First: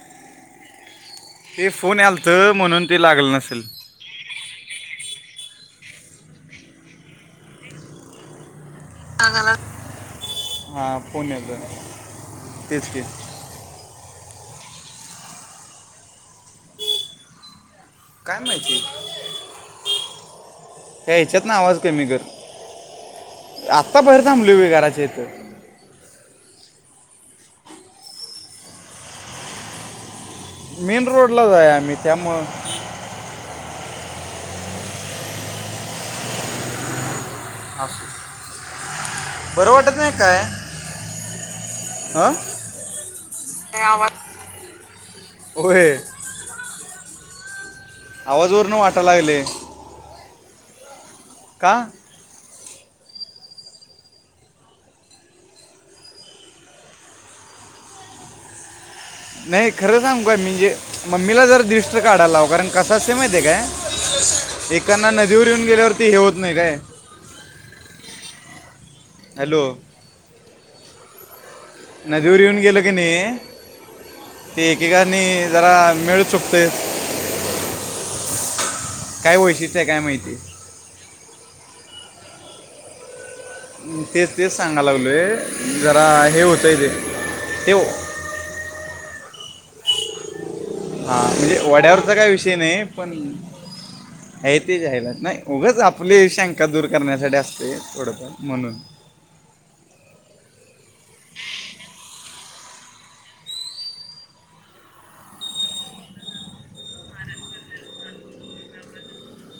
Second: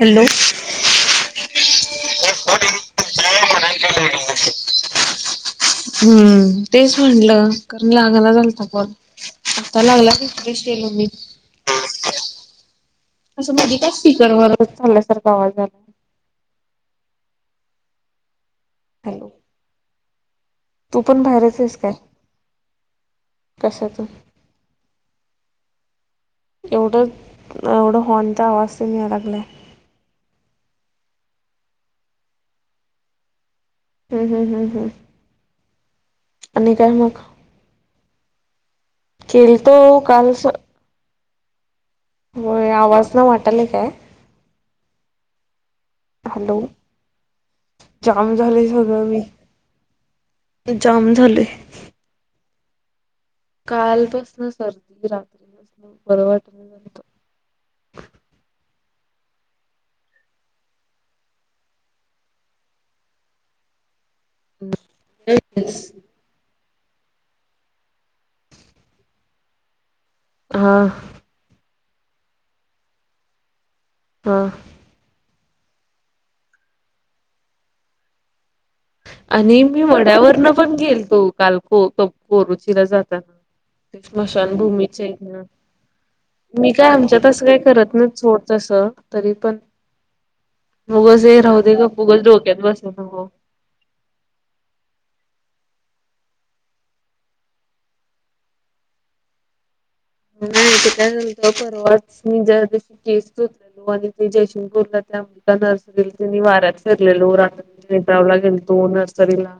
Hello ते phone आलतं म्हणून ते लागल नसेल. [unintelligible] हम्म तेच म्हणलं, करणी आगाला जाऊन थकवा [unintelligible] लागला की तेच केलं हा मी, फोन येतो तेच की असं मधी कस्स? स्पिकर वर ठेवल्यासारखा आवाज यालाय. काय माहिती? हॅलो! तू हे पण याच्यात ना बाहेरच आहेस आवाज काय कमी कर कशाच आत्ता बाहेर थांबलोय घरााच्या इथं. एवढं एवढं हॉर्नचा आवाज ते याय लागलायं. मेन रोडला च आहे आम्ही त्यामुळं. हम्म- हम्- हम्- हम् आणि काय मगं? बरं केलतो वाटत नाही काल काय स हा होय, आवाज न वाटलयं काय? होय. हॅलो जाम झाले आवाजवरनं वाटा सगळं मी लागले जाम झालेयं. का कालपासन सर्दी रात्रीपासन बरं वाटलं झालत.. नाही खरं सांगू काय म्हणजे मम्मीला जर दृष्ट काढाला लाव कारण कसा से माहित आहे काय एकाना नदीवर येऊन गेल्यावरती हे होत नाही काय. हॅलो! हा. नदीवर येऊन गेलं की नाही हा ते एकेकानी! जरा मिळू शकतोय. आणि मी माहिती वड्यावरन पण गेलतो काल ख कोरुचीला जाताना. ते तेच तेच सांगायला स्मशानभूमीचे लागलोय जरा हे मी होतंय काय ते आमच्या तसं काय ते करत नाही सोड. तसं तरी पणं हा म्हणजे गप वाड्यावरचा उगच काही विषय डोक्यात नाही बसू पण नको. आहे ते जाहीरात नाही उगंच आपली शंका दूर करण्यासाठी असते थोडं फार म्हणून हम्. [inaudible] परवा मी ज्या दिवशी जयसिंगपूर [inaudible] वाऱ्यात फिरलेलो रात्री भेटायला गेलतो नर्सरीला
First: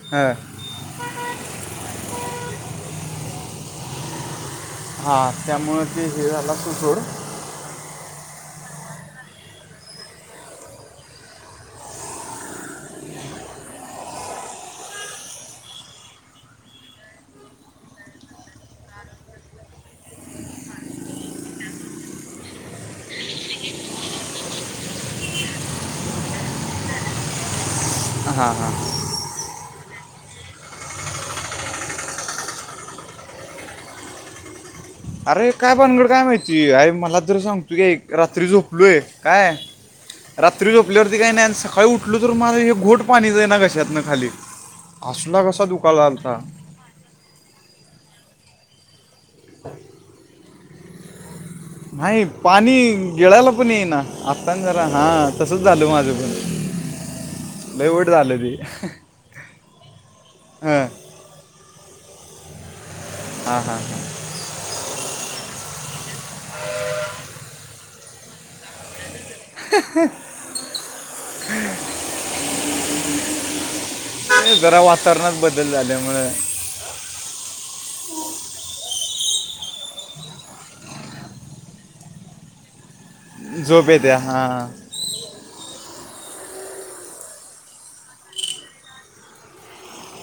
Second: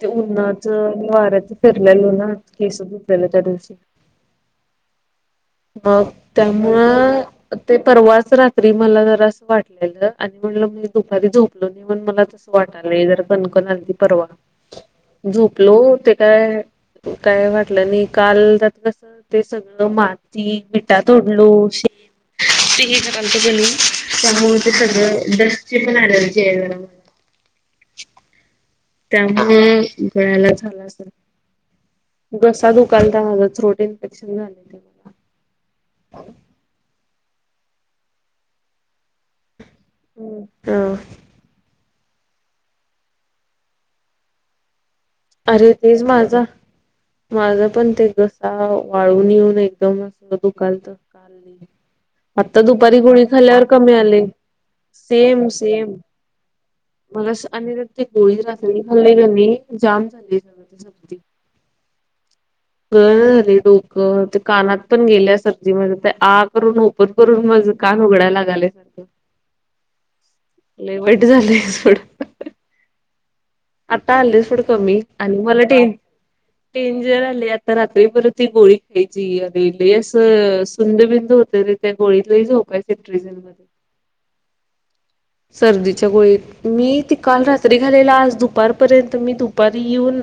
ते हां उन्हाच वाऱ्याच फिरलेलो ना केस दुतलेला त्या दिवशी हा. अ मगं त्यामुं ते परवाच रात्री मला जरासं वाटलेल आणि मगं मी दुपारी झोपलो नाही मला तस वाटलंय ज पण अगदी परवा झोपलो ते काय काय वाटलं नाही काल [unintelligible] कस ते सगळं मान ती बिटा तोडलो, शे ते हे करालत गण त्यामुळे ते सगळं डस्टचे पण ॲलर्जी आहे जरा हा. त्यामुळे गळ्याला झाला असेल. घसा दुखालता रोट इन्फेक्शन झाले त्या अरे काय भनगड काय माहिती अरे मला जर सांगतो की ऐक रात्री झोपलोय काय हम्म. रात्री झोपल्यावरती अ काही नाही सकाळी उठ म्हटलं तर मला हे घोट पाणीच आहे घशातन खाली असला कसा अरे तेच दुखायला आलता माझा माझ पण ते घसा वाळून येऊन एकदम अस दुकाल तर काल नाही. नाही आता पाणी दुपारी गुणी गिळायला खाल्ल्यावर पण कमी येईना आले आत्ता न जरा हां सेम तसंच झालं सेम. माझं पण मला असं आ लय वाईट झालं गोळी रात्री खाल्ली क नाही जाम झाली. सगळं हा. गररे हां डोकं ते कानात पण गेल्यासा म्हणजे आ करून ओपन करून मगं कान उघडाय लागालय सारखं लर वाईट झालंय सोडं. आता आले ते सोडं जरा कमी आणि वातावरणात मला बदल टेन झाल्यामुळं डेंजर आले, आता रात्री परत ती गोळी खायची. जी आणि लय असं सुंद बिंद होते त्या गोळीत झोप झोप येते हां सर्दी च्या गोळीत मी ती काल रात्री खाल्लेला. आज दुपारपर्यंत मी दुपारी येऊन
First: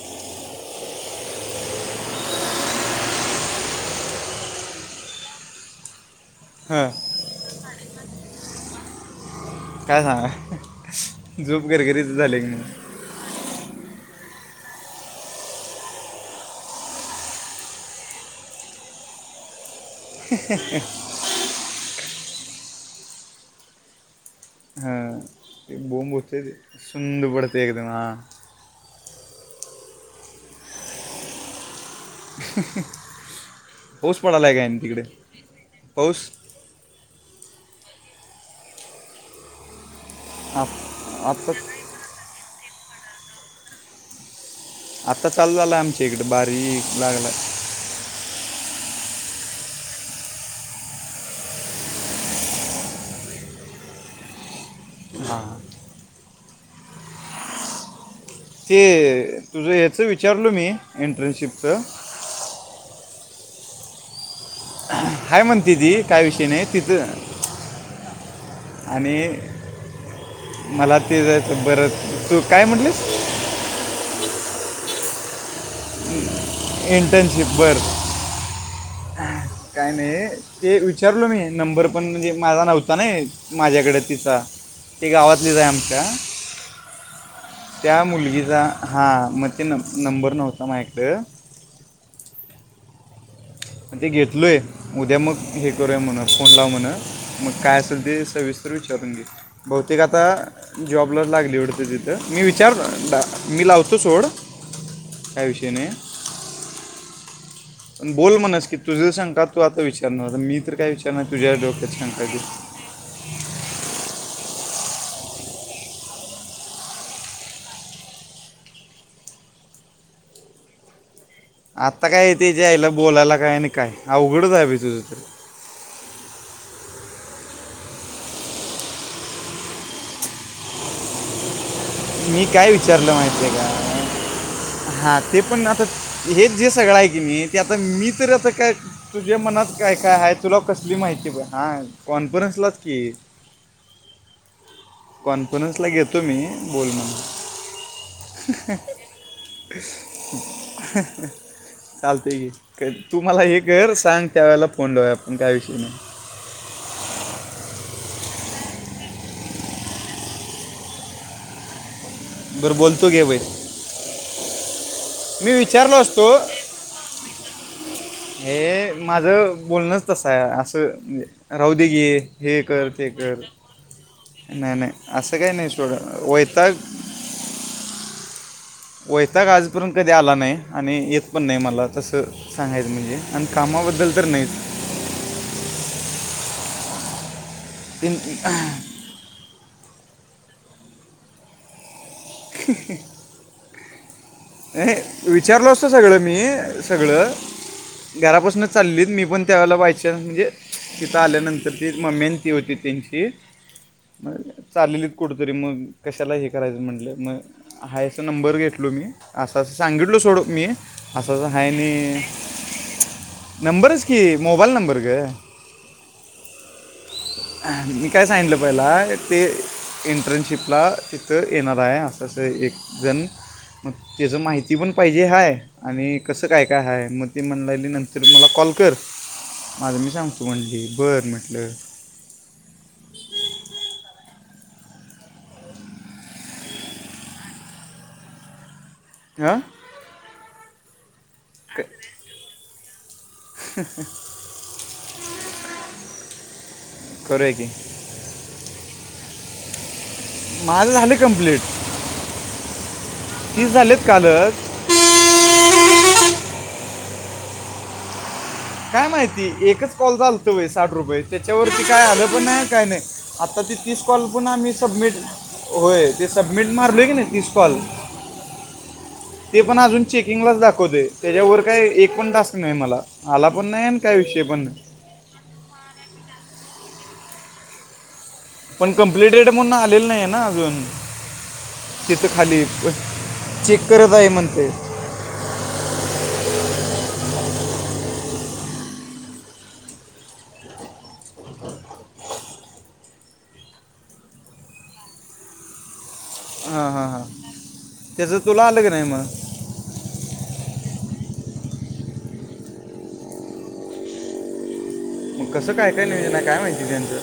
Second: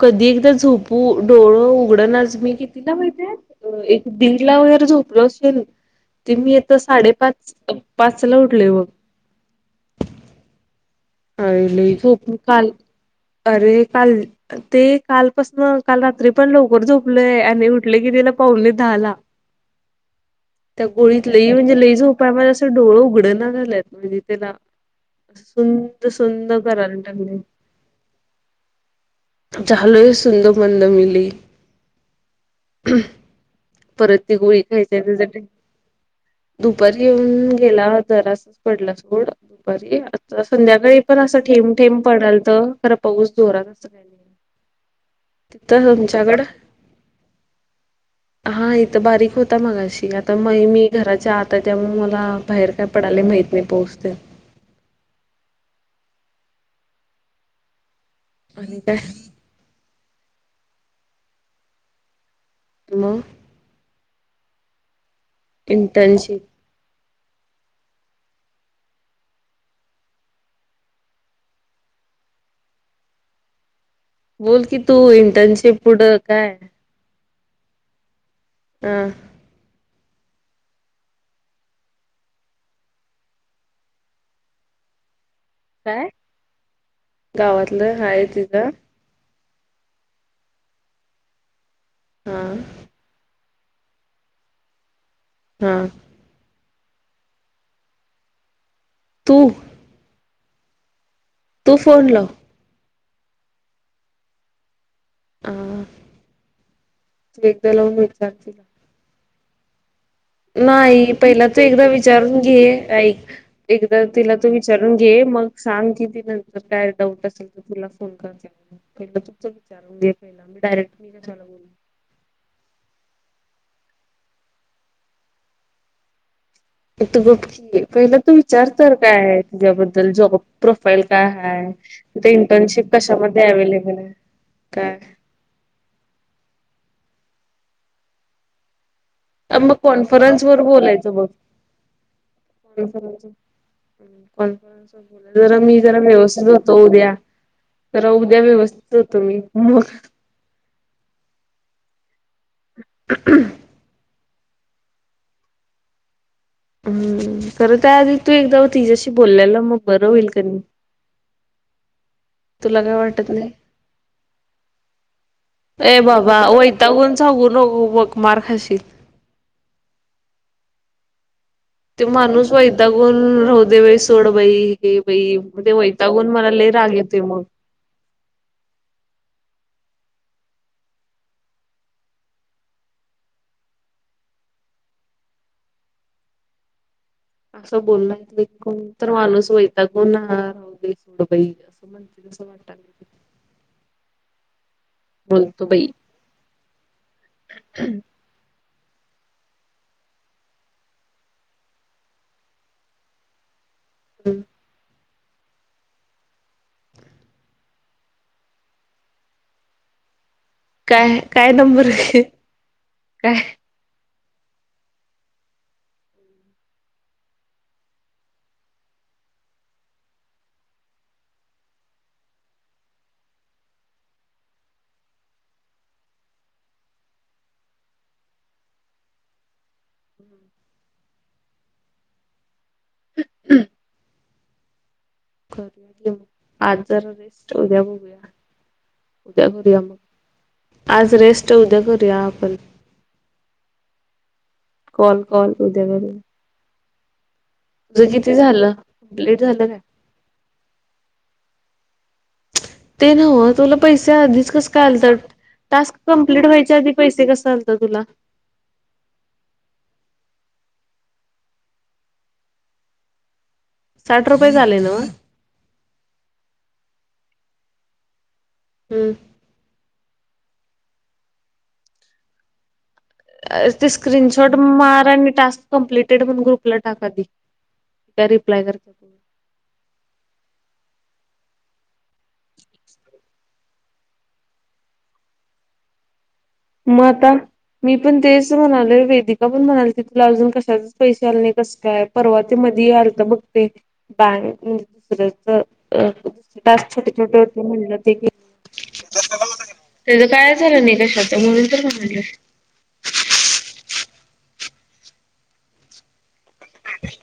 कधी एकदा झोपू डोळं उघडनाच मी कितीला माहिती एक दिंडला वगैरै झोपलं असेल ते मी आता हां साडेपाच पाच ला उठले बघं. काय सांगा झोप अरे लय गरगरीत झोप झाले की काल नाही अरे काल ते कालपासन काल रात्री पण लवकर झोपलय आणि उठले की तिला पाऊणे दहाला. त्या गोळीत लई म्हणजे लईच झोपाय मला असं डोळ उघडना झालंत त्याला हां असून ते बोंब होते सुंद ते कराला सुंद टाकले. पडते एकदम हां झालोय सुंद मंद मी लयं. पाऊस परत ती पडायला आहे गोळी काय नाही खायची तिकडे आहे त पाऊस दुपारी येऊन गेला जरास पडला सोड दुपारी आता संध्याकाळी पण आप- अस आत्ता ठेंब ठेंब पडला खरा पाऊस जोरात असं काही नाही. आत्ता चालू झाला तिथं आमच्या इकडे तुमच्याकड? बारीक लागला हा इथं बारीक होता मगाशी आता मगं मी घराच्या आता त्या म मला बाहेर काय पडायला माहित नाही पाऊस ते. हां ते आणि काय तुझं ह्याच विचारलो मी एंट्रन्शिपचं. मगं. हाय म्हणते ती काय इंटर्नशिप विषयी नाही तिथं आणि मला ते जायचं. बरं तू काय म्हटलीस? बोल की तू इंटर्नशिप. पुढं काय इंटर्नशिप बरं. हा काय? आणि ते विचारलो मी नंबर पण म्हणजे माझा नव्हता नाही माझ्याकडे तिचा ते गावातलेच आहे आमच्या काय गावातलं त्या हाय मुलगीचा तिथं हा म ते नं नंबर नव्हता मायकडे हा. ते घेतलोय उद्या मगं हे हा करूया म्हण फोन लाव म्हण. मगं काय असेल ते सविस्तर विचारून घे तू बहुतेक आता जॉब लागली एवढ तू फोन लाव तिथं मी विचार मी लावतो सोड काय अ. विषय नाही [inaudible] पण बोल म्हणस की तुझे शंका तू आता विचार नाही पहिला तू एकदा शंका की विचारून घे. ऐक एकदा तिला तू विचारून घे मग सांग किती नंतर काय डाऊट असेल तर तुला फोन करते तु विचारून घे पहिला. मी डायरेक्ट [inaudible] आता काय तेच्या आयला बोलायला. काय नाही काय अवघडच आहे बाय तुझ तरं. तू गप्प की पहिलं तू विचार तर कायं आहे तुझ्याबद्दल जॉब प्रोफाईल कायं हायं? मी काय विचारलं माहिती आहे आहे. का हा काय ते पण आता हेच जे सगळं आहे की मी ते आता मी तर आता काय तुझ्या मनात मग काय काय आहे कॉन्फरन्स तुला वर कसली बोलायचं बघ माहिती हा कॉन्फरन्सलाच की काॅन्फंरंस जरा मी कॉन्फरन्सला जरा घेतो मी व्यवस्थित होतो बोल उद्या म्हणून जरा उद्या व्यवस्थित होतो मी मगं. चालतयं तु मला हे कर सांग त्या वेळेला फोन लीवूया आपण काय विषयी नाही. हम्म खरं त्याआधी तू एकदा तिच्याशी बोलल्याला मगं बरं होईल की नाही. बरं, बोलतो घे बाई. नाही मी विचारलो ए असतो. बाबा वैतागून सांगू नको बघ मार खाशील हे माझ बोलण तसायं आहे असं राहू दे ते गे माणूस हे कर ते वैतागून कर राहूदे बाई सोड बाई नाही नाही हे बाई असं काही नाही ते सोड वैतागून मला लई वैताग राग येतोय मगं. वैताग आजपर्यंत कधी आला नाही आणि येत पण नाही मला तसं सांगायचं म्हणजे आणि कामावर बदल तरं नाहीच. [inaudible] असं बोलला तीन की कोण तर माणूस वैतागून राहू दे सोड बाई असं म्हण सं वाटलत. विचारलो असत सगळं मी सगळं घरापासून चाललीत मी पण त्यावेळेला बाय चान्स म्हणजे तिथं आल्यानंतर ती मम्मी आणि ती होती त्यांची मग चालली कुठंतरी मगं कशाला हे करायचं म्हटलं मगं आहे असा नंबर घेतलो मी असं असं सांगितलो सोड मी काय असंं काय आहे नंबर नाही. काय नंबरच की मोबाईल नंबर गं. मी काय सांगितलं पहिला ते इंटर्नशिपला तिथं येणार आहे असं असं एकजण मगं त्याच माहिती पण पाहिजे हाय आणि कसं कायं कायं हाय मगं ती म्हणाली नंतर मला कॉ कॉल कर माझं मी सांगतो म्हणली. बरं म्हटलं. [inaudible] कर घेऊ आज जरा रेस्ट उद्या बघूया. उद्या हां करूया मगं आज रेस्ट उद्या करूया आपण. कॉल कॉल उद्या बघू. करूया की तुझं किती झालं? कंप्लिंट झालं काय? माझं [inaudible] ते नव्ह तीस तुला झालेत पैसे आधीच कालच कसं काय आलत टास्क कंप्लीट व्हायच्या आधी? पैसे कसं आलत तुला? काय माहिती एकच कॉल चालत साठ रुपये त्याच्यावरती काय आलं पण नाही काय नाही. आता ती तीस कॉल साठ पुन्हा रुपयेच आणि आले नव्ह सबमिट होय ती स मीट मारलय ना तीस काॅल. हम्म ते पण अजू किंगलाच दाखवते त्याच्यावर काही एक पण टास्क नाही मला. आला पण नाही ते आणि काय विषय स्क्रीनशॉट पण नाही मार आणि टास्क कंप्लिटेड म्हणून ग्रुपला टाका आधी रिप्लाय पण करत्या बघू. कंप्लिटेड म्हणून आलेल नाहीय ना अजून. तिथं खाली चेक करत आहे म्हणते. मगं आता? मी पण तेच म्हणाले. वेदिका पण म्हणालती ती तुला अजून कशाचेच पैसे आले कसं कायं परवा ते कधी आलत बघ ते [inaudible] टास्क हां हां हां छोटे-छोटे होते म्हटले होते कि त्याचं तुला आलं की नाही मग त्याचं काय झालं न कशाच म्हणून तर म्हणाले. मग कसं काय काय नियोजना काय माहिती त्यांचं?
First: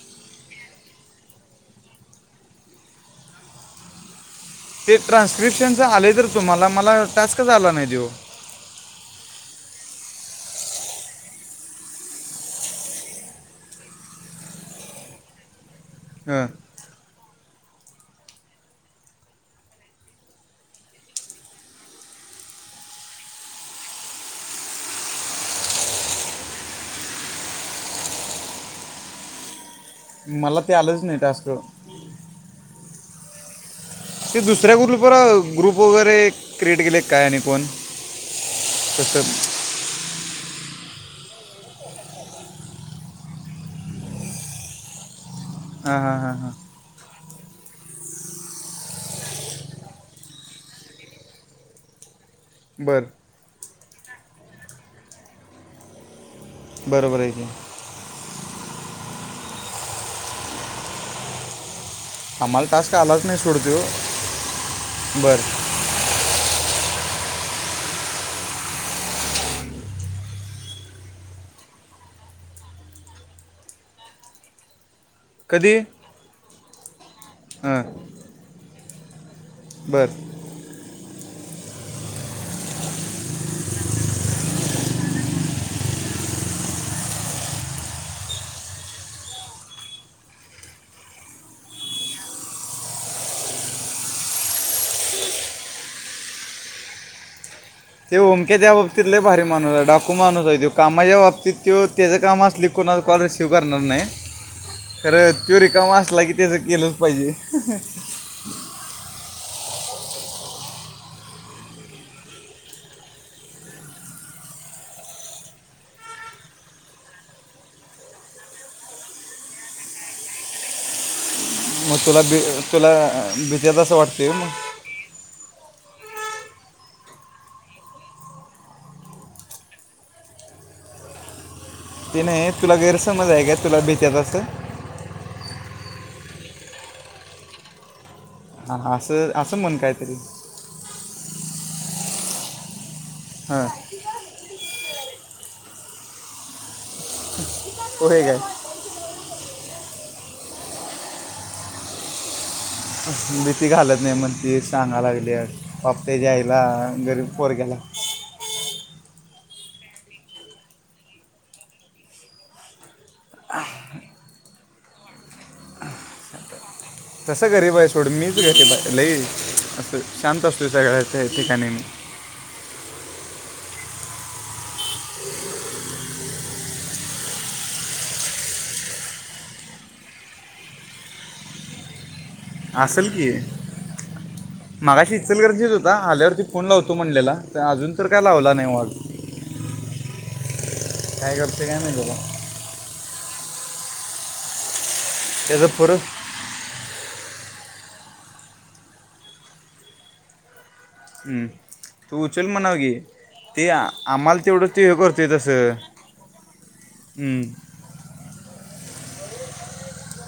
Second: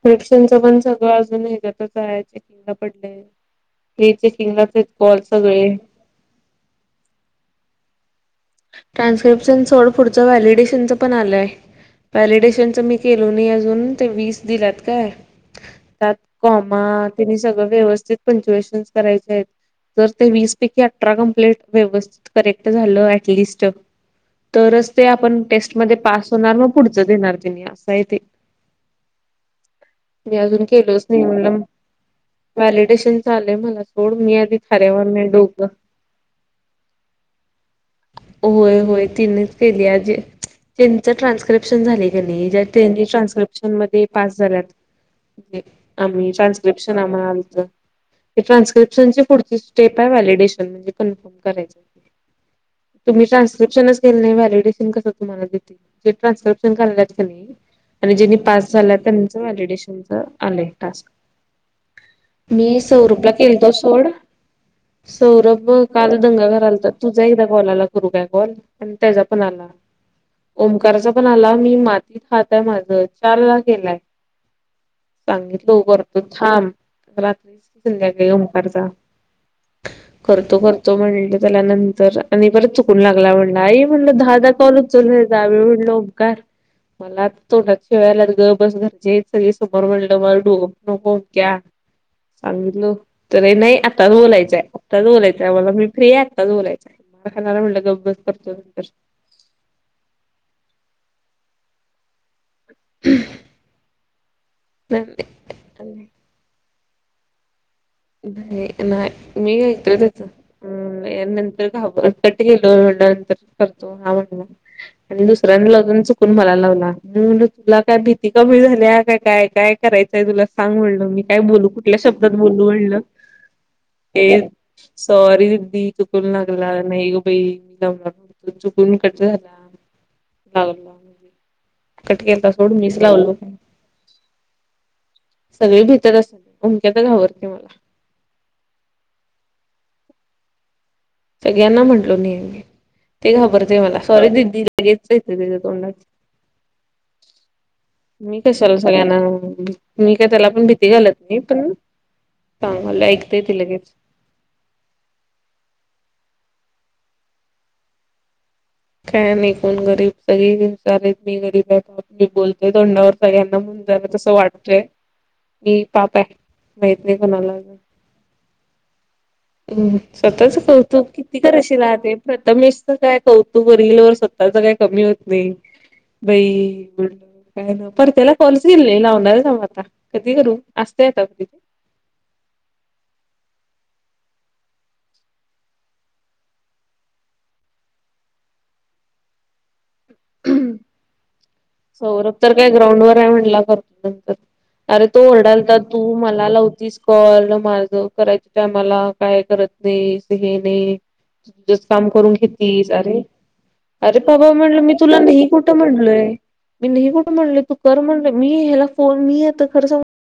[unintelligible] पण सगळं अजून हेच्यातच आहे चेकिंग ला पडलं हे चे ते ट्रान्स्क्रिप्शनचं आले तर तुम्हाला मला टास्क झाला नाही तो ट्रान्स्क्रिप्शन सोड पुढचं व्हॅलिडेशनचं पण आलंय. व्हॅलिडेशनचं मी केलो नाही अजून ते वीस दिल्यात काय. त्या हां कॉमा त्यांनी सगळं व्यवस्थित पंचुएशनस करायचे आहेत. जर ते वीस पैकी अठरा कंप्लेट व्यवस्थित करेक्ट झालं ॲटलिस्ट तरच ते आपण टेस्टमध्ये पास होणार मगं पुढच देणार तेनी असं आहे ते. मी मला अजून ते आलंच केलोच नाही टास्क म्हणला. व्हॅलिडेशनच आलय मला सोड मी ते आधी दुसऱ्या थार्‍यावर ग्रुपवर नाही डोक ग्रुप वगैरे क्रिएट केले काय आणि कोण होय होय तसं तिनच केल्या जे तेचं ज्याचं ट्रान्सक्रिप्शन झालय की नाही, ज्या तेनी ट्रास्क्रिप्शनमध्ये पास झाल्यात ते हां हां आम्ही हां हां ट्रान्स्क्रिप्शन आम्हाला आलत ट्रान्स्क्रिप्शन ची पुढची स्टेप आहे व्हॅलिडेशन म्हणजे कन्फर्म करायचं. बरं तुम्ही ट्रान्स्क्रिप्शनच केलं नाही व्हॅलीडेशन कसं तुम्हांला देतील? ट्रान्सक्रिप्सन कराल्यात बरोबर की आहे नाही, आणि ज्यनी पास झाल्यात त्याना च व्हॅलीडेशनच आलंय टास्क आम्हाला मी टास्क आलाच सौरभला नाही केलतो सोडतो सोड बर सौरभ काल दंगा करालता तुझा एकदा कॉल आला करु काय कॉल आणि त्यजापण आला. ओमकारचा पण आला मी मातीत हात हाय माझ चार ला केलाय कधी सांगितलो करतो थांब रात्रीच हां की संध्याकाळी ओंकारचा बर करतो करतो म्हणलं त्याला नंतर आणि परत चुकून लागला म्हणला आई म्हणल दहादा कॉलच उचलला आणि म्हणल ओंकार मला आता तोंडात शिव्या याल्यात गबस घरची हायत सगळी समोर म्हणलं माझ डोकं फिरवू नको ओंक्या सांगितलो तरी नाही आत्ताच बोलायचाय आत्ताच बोलायचाय मला मी फ्री आहे आत्ताच बोलायचाय मार खाणार म्हणलं ते ओमक्या त्या बाबतीत लइ भारी माणूस आहे, डाकू माणूस आहे, तो कामाच्या बाबतीत त्यो तेज काम अस ल की कुणाचं कॉल रिसिव्ह करणार नाही खरं त्यो रिका मा नाही असला की त्याचं केलंच पाहिजे म् नंतर घाबर कट केलो म्हणल नंतर करतो मग हा म्हणला आणि दुसऱ्याना लावय जाऊन चुकून मला लावला मी म्हणलं तुला काय भीती कमी झाल्या का? काय काय काय करायचाय तुला सांग म्हणलं मी काय बोलू? मग कुठल्या तुला शब्दात बी बोलू? तुला म्हणलं. ल भीत्यात असं ते वाटतंय मग सॉरी बी चुकून लागला नाही ग बाई मी लावणार नव्हतो चुकून कट झाला. लावला म्हणजे कट ते नाही केलता सोड तुला मीच गैरसमज लावलो, आहे का तुला भीत्यात असं सगळी भित्यातच ओमक्या तर घाबतोय मला हा असं असं म्हण कायतरी सगळ्यांना म्हटलो नाही आहे मी ते हां घाबरतय मला सॉरी दिदी लगेच येतंय त्याच्या तोंडात [inaudible] काय मी कशाला सगळ्यांना मी का त्याला पण भीती घालत नाही पण सांगायला ऐकते ती भीती लगेच घालत नाही म्हणतीस सांगा लागल्यास पाप तेज्या आयला गरीब पोरग्याला काय नाही कोण गरीब सगळीजण हुशार आहेत मी गरीब आहे पाप मी बोलतोय तोंडावर सगळ्यांना म्हणताना तसं वाटतय मी पाप आहे माहित नाही तस कोणाला गरीब आहे सोड मीच गरीब हाय लई हुं हू असं शांत स्वतःच असतो सगळ्या कौतुक त्या किती ठिकाणी मी करशीला ते प्रथमेशच काय कौतु क करशील स्वतःच काय कमी होत नाही बई म्हणलं काय मग परत्याला कॉलच केलं नाही लावणार आहे थांब आता कधी करू? देतात का ते असल की [unintelligible] मघाशी इचलकरंजीत हुता आल्यावरती फोन लावतो म्हणलेला तर अजून तर काय लावला नाही बग [unintelligible] करते काय नाही सौरभ बाबा तर काय ग्राउंड वर आहे म्हणला करतो नंतर अरे तो त्याचं ओरडालता पुरं तू मला लावतीस, कॉल माझं करायच्या टायमाला काय करत नाईस हे हम्म. काम तू करून उचल म्हणाव घेत की अरे ते आ- अरे आम्हाला बाबा तेवढं म्हटल ते मी हे करतोय नहीं कुठ तसं म्हंटलोय मी नहीं कुठ हम्म. म्हणलय तू कर म्हटल मी ला फोन मी येत खर स